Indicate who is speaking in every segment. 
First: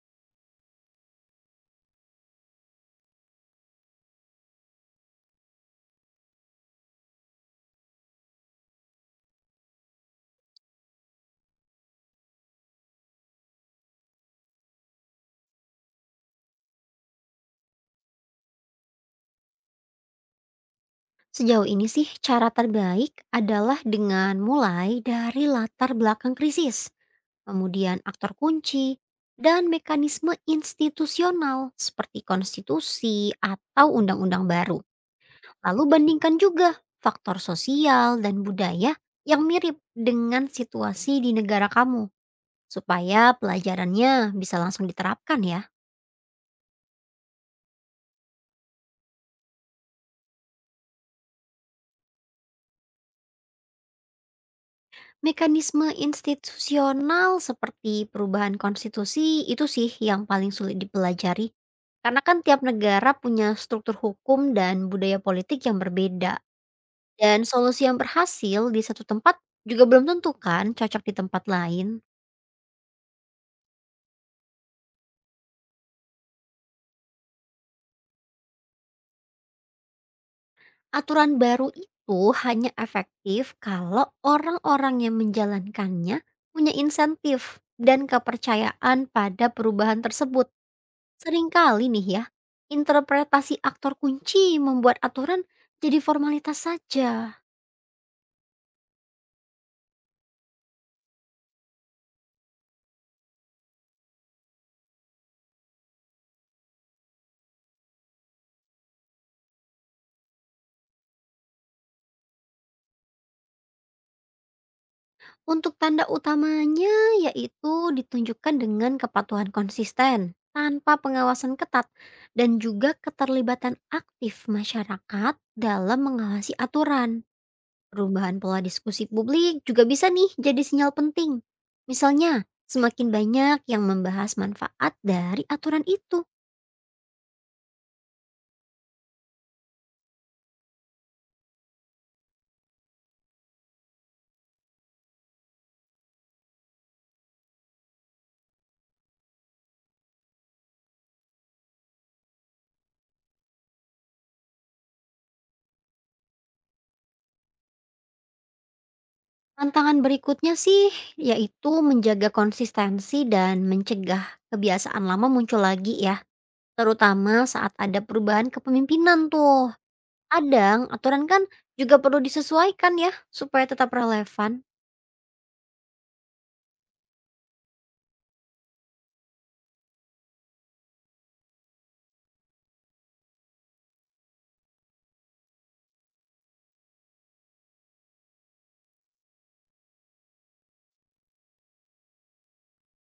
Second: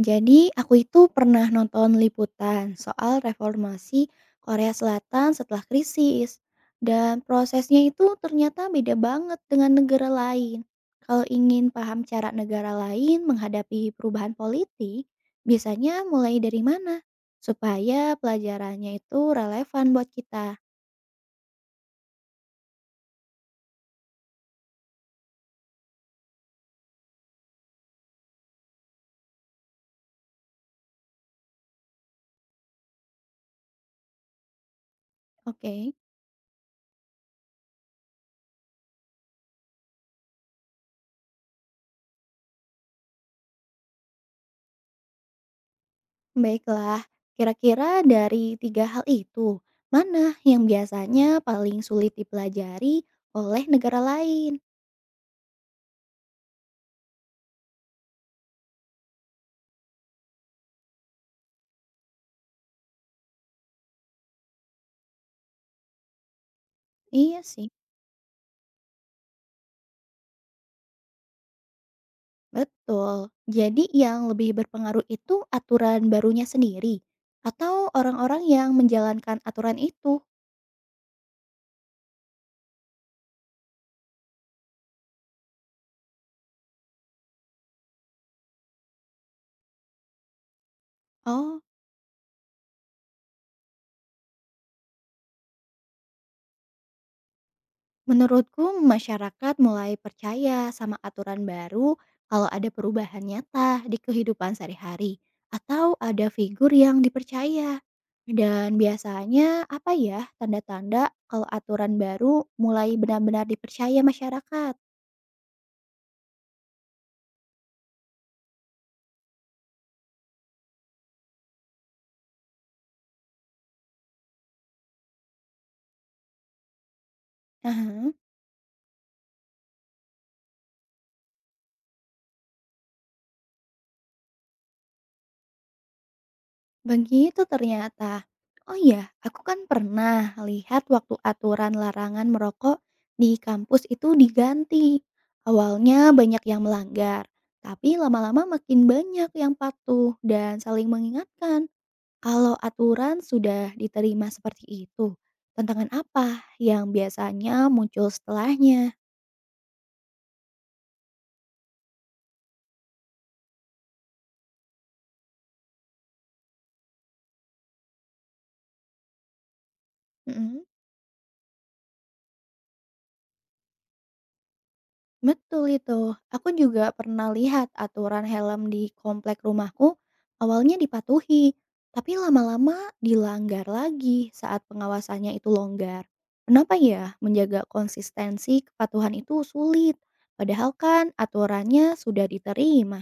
Speaker 1: Jadi aku itu pernah nonton liputan soal reformasi Korea Selatan setelah krisis dan prosesnya itu ternyata beda banget dengan negara lain. Kalau ingin paham cara negara lain menghadapi perubahan politik, biasanya mulai dari mana supaya pelajarannya itu relevan buat kita.
Speaker 2: Sejauh ini sih cara terbaik adalah dengan mulai dari latar belakang krisis, kemudian aktor kunci, dan mekanisme institusional seperti konstitusi atau undang-undang baru. Lalu
Speaker 1: Oke,
Speaker 2: bandingkan juga faktor sosial dan budaya yang mirip dengan situasi di negara kamu supaya pelajarannya bisa langsung diterapkan ya.
Speaker 1: baiklah. Kira-kira dari tiga hal itu, mana yang biasanya paling sulit dipelajari oleh negara lain?
Speaker 2: Mekanisme institusional seperti perubahan konstitusi itu sih yang paling sulit dipelajari. Karena kan tiap negara punya struktur hukum dan budaya politik yang berbeda.
Speaker 1: Iya
Speaker 2: Dan
Speaker 1: sih,
Speaker 2: solusi yang berhasil di satu tempat juga belum tentu kan cocok di tempat lain.
Speaker 1: betul. Jadi yang lebih berpengaruh itu aturan barunya sendiri atau orang-orang yang menjalankan aturan itu?
Speaker 2: Aturan baru itu hanya efektif kalau orang-orang yang menjalankannya punya insentif dan kepercayaan pada perubahan tersebut.
Speaker 1: Oh,
Speaker 2: Seringkali nih ya, interpretasi aktor kunci membuat aturan jadi formalitas saja.
Speaker 1: menurutku masyarakat mulai percaya sama aturan baru kalau ada perubahan nyata di kehidupan sehari-hari atau ada figur yang dipercaya. Dan biasanya apa ya tanda-tanda kalau aturan baru mulai benar-benar dipercaya masyarakat?
Speaker 2: Untuk tanda utamanya yaitu ditunjukkan dengan kepatuhan konsisten, tanpa pengawasan ketat, dan juga keterlibatan aktif masyarakat dalam mengawasi aturan.
Speaker 1: Aha.
Speaker 2: Perubahan pola diskusi publik juga bisa nih jadi sinyal penting. Misalnya, semakin banyak yang membahas manfaat dari aturan itu.
Speaker 1: Begitu ternyata. Oh iya, aku kan pernah lihat waktu aturan larangan merokok di kampus itu diganti. Awalnya banyak yang melanggar, tapi lama-lama makin banyak yang patuh dan saling mengingatkan. Kalau aturan sudah diterima seperti itu, tantangan apa yang biasanya muncul setelahnya?
Speaker 2: Tantangan berikutnya sih, yaitu menjaga konsistensi dan mencegah kebiasaan lama muncul lagi ya, terutama saat ada perubahan kepemimpinan tuh.
Speaker 1: Mm-mm.
Speaker 2: Kadang aturan kan juga perlu disesuaikan ya supaya tetap relevan.
Speaker 1: Betul itu. Aku juga pernah lihat aturan helm di komplek rumahku awalnya dipatuhi, tapi lama-lama dilanggar lagi saat pengawasannya itu longgar. Kenapa ya menjaga konsistensi kepatuhan itu sulit? Padahal kan aturannya sudah diterima.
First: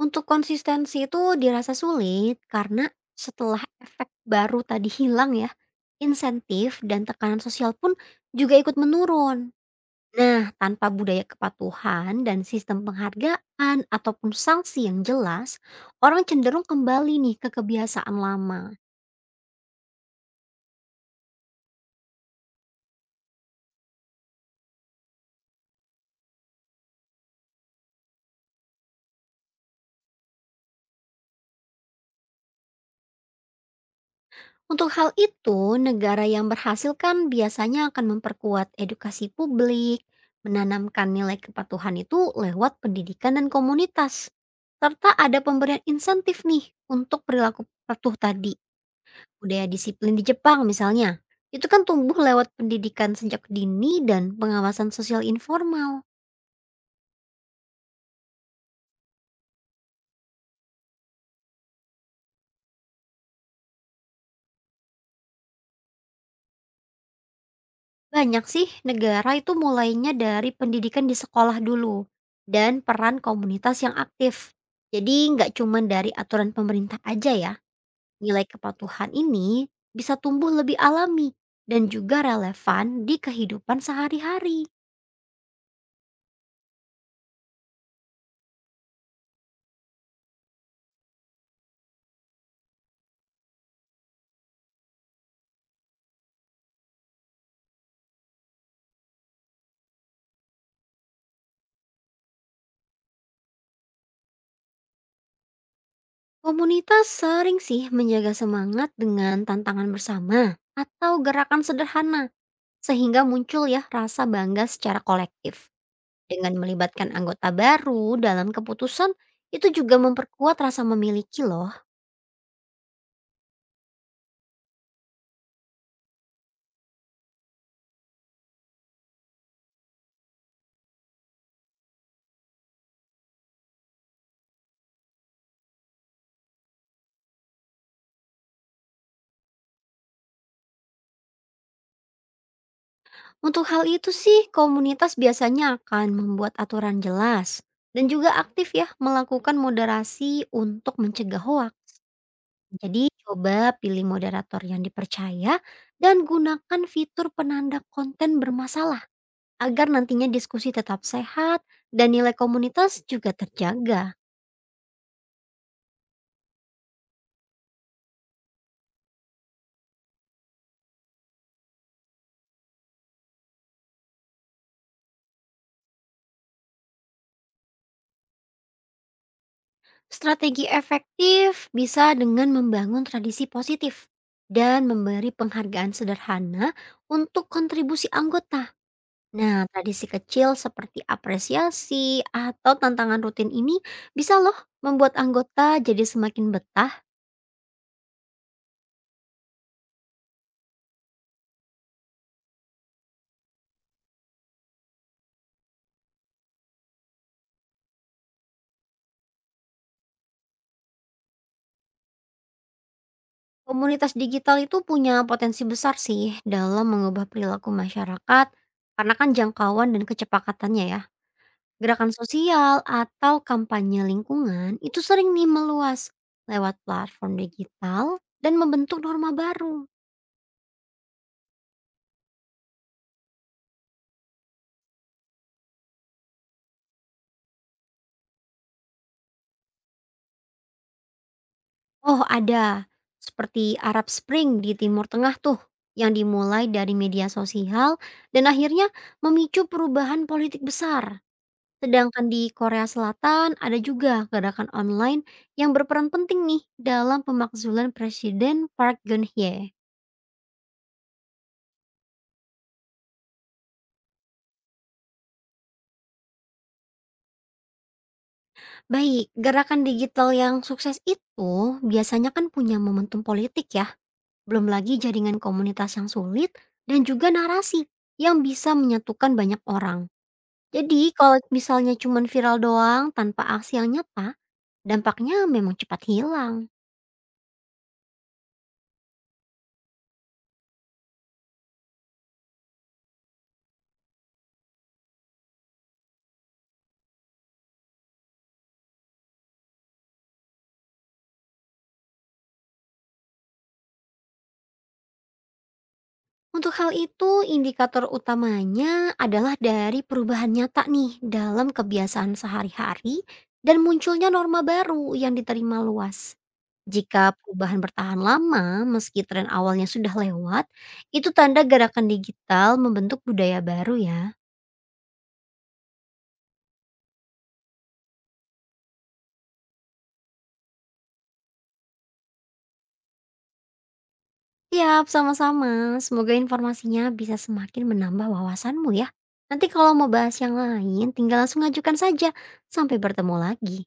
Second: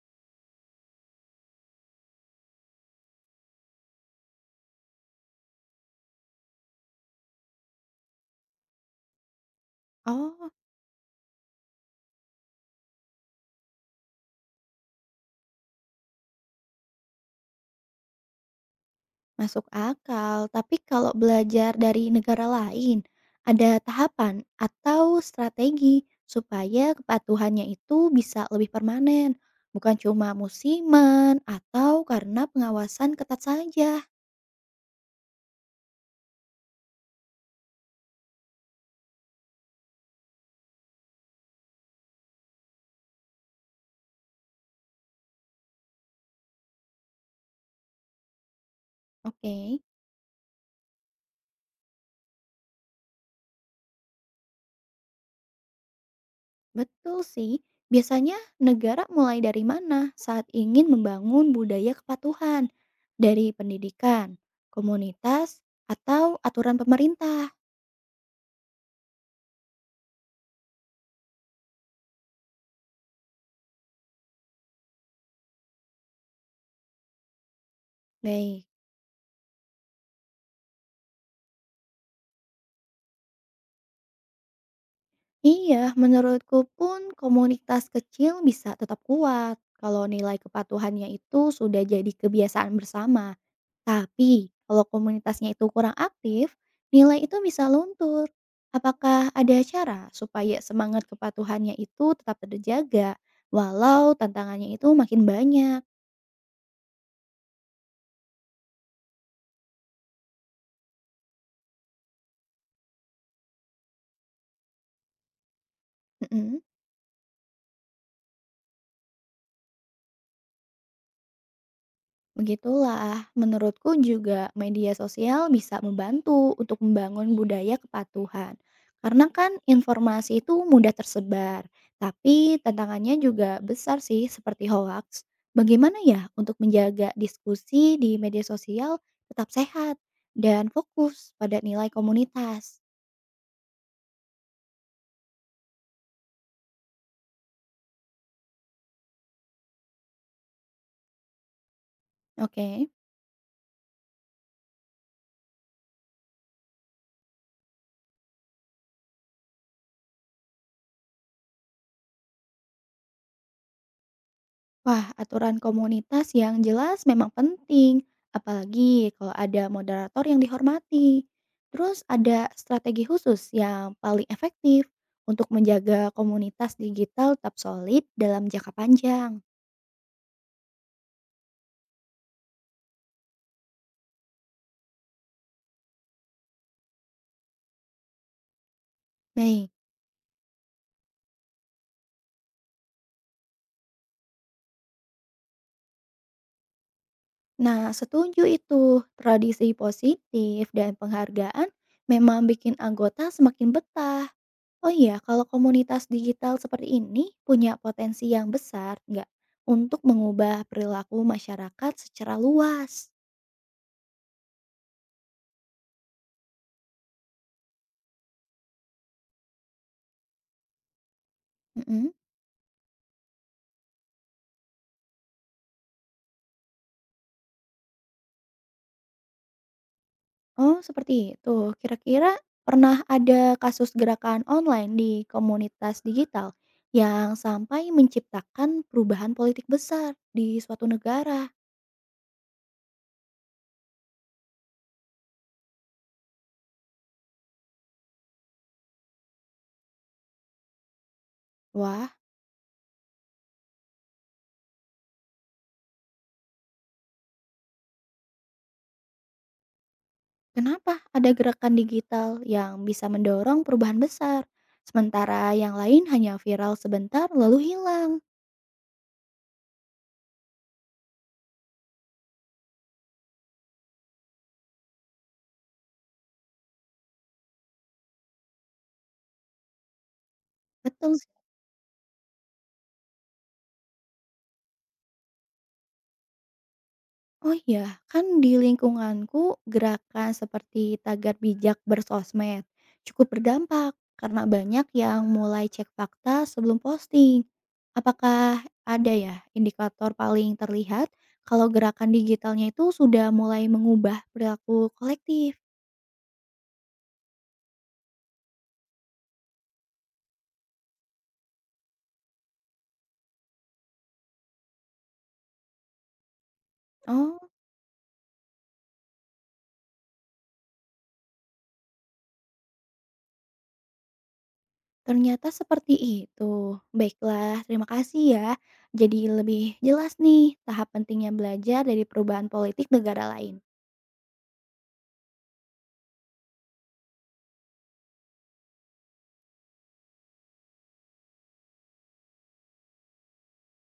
Speaker 2: Untuk konsistensi itu dirasa sulit karena setelah efek baru tadi hilang ya, insentif dan tekanan sosial pun juga ikut menurun.
Speaker 1: Oh,
Speaker 2: Nah, tanpa budaya kepatuhan dan sistem penghargaan ataupun sanksi yang jelas, orang cenderung kembali nih ke kebiasaan lama.
Speaker 1: masuk akal, tapi kalau belajar dari negara lain, ada tahapan atau strategi supaya kepatuhannya itu bisa lebih permanen, bukan cuma musiman atau karena pengawasan ketat saja.
Speaker 2: Untuk hal itu, negara yang berhasil kan biasanya akan memperkuat edukasi publik, menanamkan nilai kepatuhan itu lewat pendidikan dan komunitas, serta ada pemberian insentif nih untuk perilaku patuh tadi. Budaya
Speaker 1: Oke,
Speaker 2: disiplin di Jepang misalnya, itu kan tumbuh lewat pendidikan sejak dini dan pengawasan sosial informal.
Speaker 1: betul sih. Biasanya negara mulai dari mana saat ingin membangun budaya kepatuhan? Dari pendidikan, komunitas, atau aturan pemerintah?
Speaker 2: Banyak sih negara itu mulainya dari pendidikan di sekolah dulu dan peran komunitas yang aktif. Jadi nggak cuma dari aturan pemerintah aja ya, nilai
Speaker 1: Baik.
Speaker 2: kepatuhan ini bisa tumbuh lebih alami dan juga relevan di kehidupan sehari-hari.
Speaker 1: Iya, menurutku pun komunitas kecil bisa tetap kuat kalau nilai kepatuhannya itu sudah jadi kebiasaan bersama. Tapi kalau komunitasnya itu kurang aktif, nilai itu bisa luntur. Apakah ada cara supaya semangat kepatuhannya itu tetap terjaga walau tantangannya itu makin banyak?
Speaker 2: Komunitas sering sih menjaga semangat dengan tantangan bersama atau gerakan sederhana sehingga muncul ya rasa bangga secara kolektif. Dengan
Speaker 1: Mm-mm.
Speaker 2: melibatkan anggota baru dalam keputusan, itu juga memperkuat rasa memiliki loh.
Speaker 1: Begitulah, menurutku juga media sosial bisa membantu untuk membangun budaya kepatuhan. Karena kan informasi itu mudah tersebar, tapi tantangannya juga besar sih seperti hoax. Bagaimana ya untuk menjaga diskusi di media sosial tetap sehat dan fokus pada nilai komunitas?
Speaker 2: Untuk hal itu sih, komunitas biasanya akan membuat aturan jelas dan juga aktif ya melakukan moderasi untuk mencegah hoak.
Speaker 1: Oke.
Speaker 2: Jadi coba pilih moderator yang dipercaya dan gunakan fitur penanda konten bermasalah agar nantinya diskusi tetap sehat dan nilai komunitas juga terjaga.
Speaker 1: Wah, aturan komunitas yang jelas memang penting, apalagi kalau ada moderator yang dihormati. Terus ada strategi khusus yang paling efektif untuk menjaga komunitas digital tetap solid dalam jangka panjang.
Speaker 2: Strategi efektif bisa dengan membangun tradisi positif dan memberi penghargaan sederhana untuk kontribusi anggota. Nah,
Speaker 1: Baik,
Speaker 2: tradisi kecil seperti apresiasi atau tantangan rutin ini bisa loh membuat anggota jadi semakin betah.
Speaker 1: nah setuju itu. Tradisi positif dan penghargaan memang bikin anggota semakin betah. Oh iya, kalau komunitas digital seperti ini punya potensi yang besar nggak untuk mengubah perilaku masyarakat secara luas?
Speaker 2: Komunitas digital itu punya potensi besar sih dalam mengubah perilaku masyarakat karena kan jangkauan dan kecepatannya ya.
Speaker 1: Mhm.
Speaker 2: Gerakan sosial atau kampanye lingkungan itu sering nih meluas lewat platform digital dan membentuk norma baru.
Speaker 1: Oh seperti itu. Kira-kira pernah ada kasus gerakan online di komunitas digital yang sampai menciptakan perubahan politik besar di suatu negara?
Speaker 2: Oh ada, seperti Arab Spring di Timur Tengah tuh, yang dimulai dari media sosial dan akhirnya memicu perubahan politik besar.
Speaker 1: Wah,
Speaker 2: Sedangkan di Korea Selatan ada juga gerakan online yang berperan penting nih dalam pemakzulan Presiden Park Geun-hye.
Speaker 1: kenapa ada gerakan digital yang bisa mendorong perubahan besar, sementara yang lain hanya viral sebentar lalu hilang?
Speaker 2: Baik, gerakan digital yang sukses itu biasanya kan punya momentum politik ya, belum lagi jaringan komunitas yang sulit dan juga narasi yang bisa menyatukan banyak orang. Jadi
Speaker 1: Betul.
Speaker 2: kalau misalnya cuman viral doang tanpa aksi yang nyata, dampaknya memang cepat hilang.
Speaker 1: Oh iya, kan di lingkunganku gerakan seperti tagar bijak bersosmed cukup berdampak karena banyak yang mulai cek fakta sebelum posting. Apakah ada ya indikator paling terlihat kalau gerakan digitalnya itu sudah mulai mengubah perilaku kolektif?
Speaker 2: Untuk hal itu, indikator utamanya adalah dari perubahan nyata nih dalam kebiasaan sehari-hari dan munculnya norma baru yang diterima luas. Jika
Speaker 1: Oh,
Speaker 2: perubahan bertahan lama, meski tren awalnya sudah lewat, itu tanda gerakan digital membentuk budaya baru ya.
Speaker 1: ternyata seperti itu. Baiklah, terima kasih ya. Jadi lebih jelas nih tahap pentingnya belajar dari perubahan politik negara lain.
Speaker 2: Siap, sama-sama. Semoga informasinya bisa semakin menambah wawasanmu ya. Nanti kalau mau bahas yang lain, tinggal langsung ajukan saja. Sampai bertemu lagi.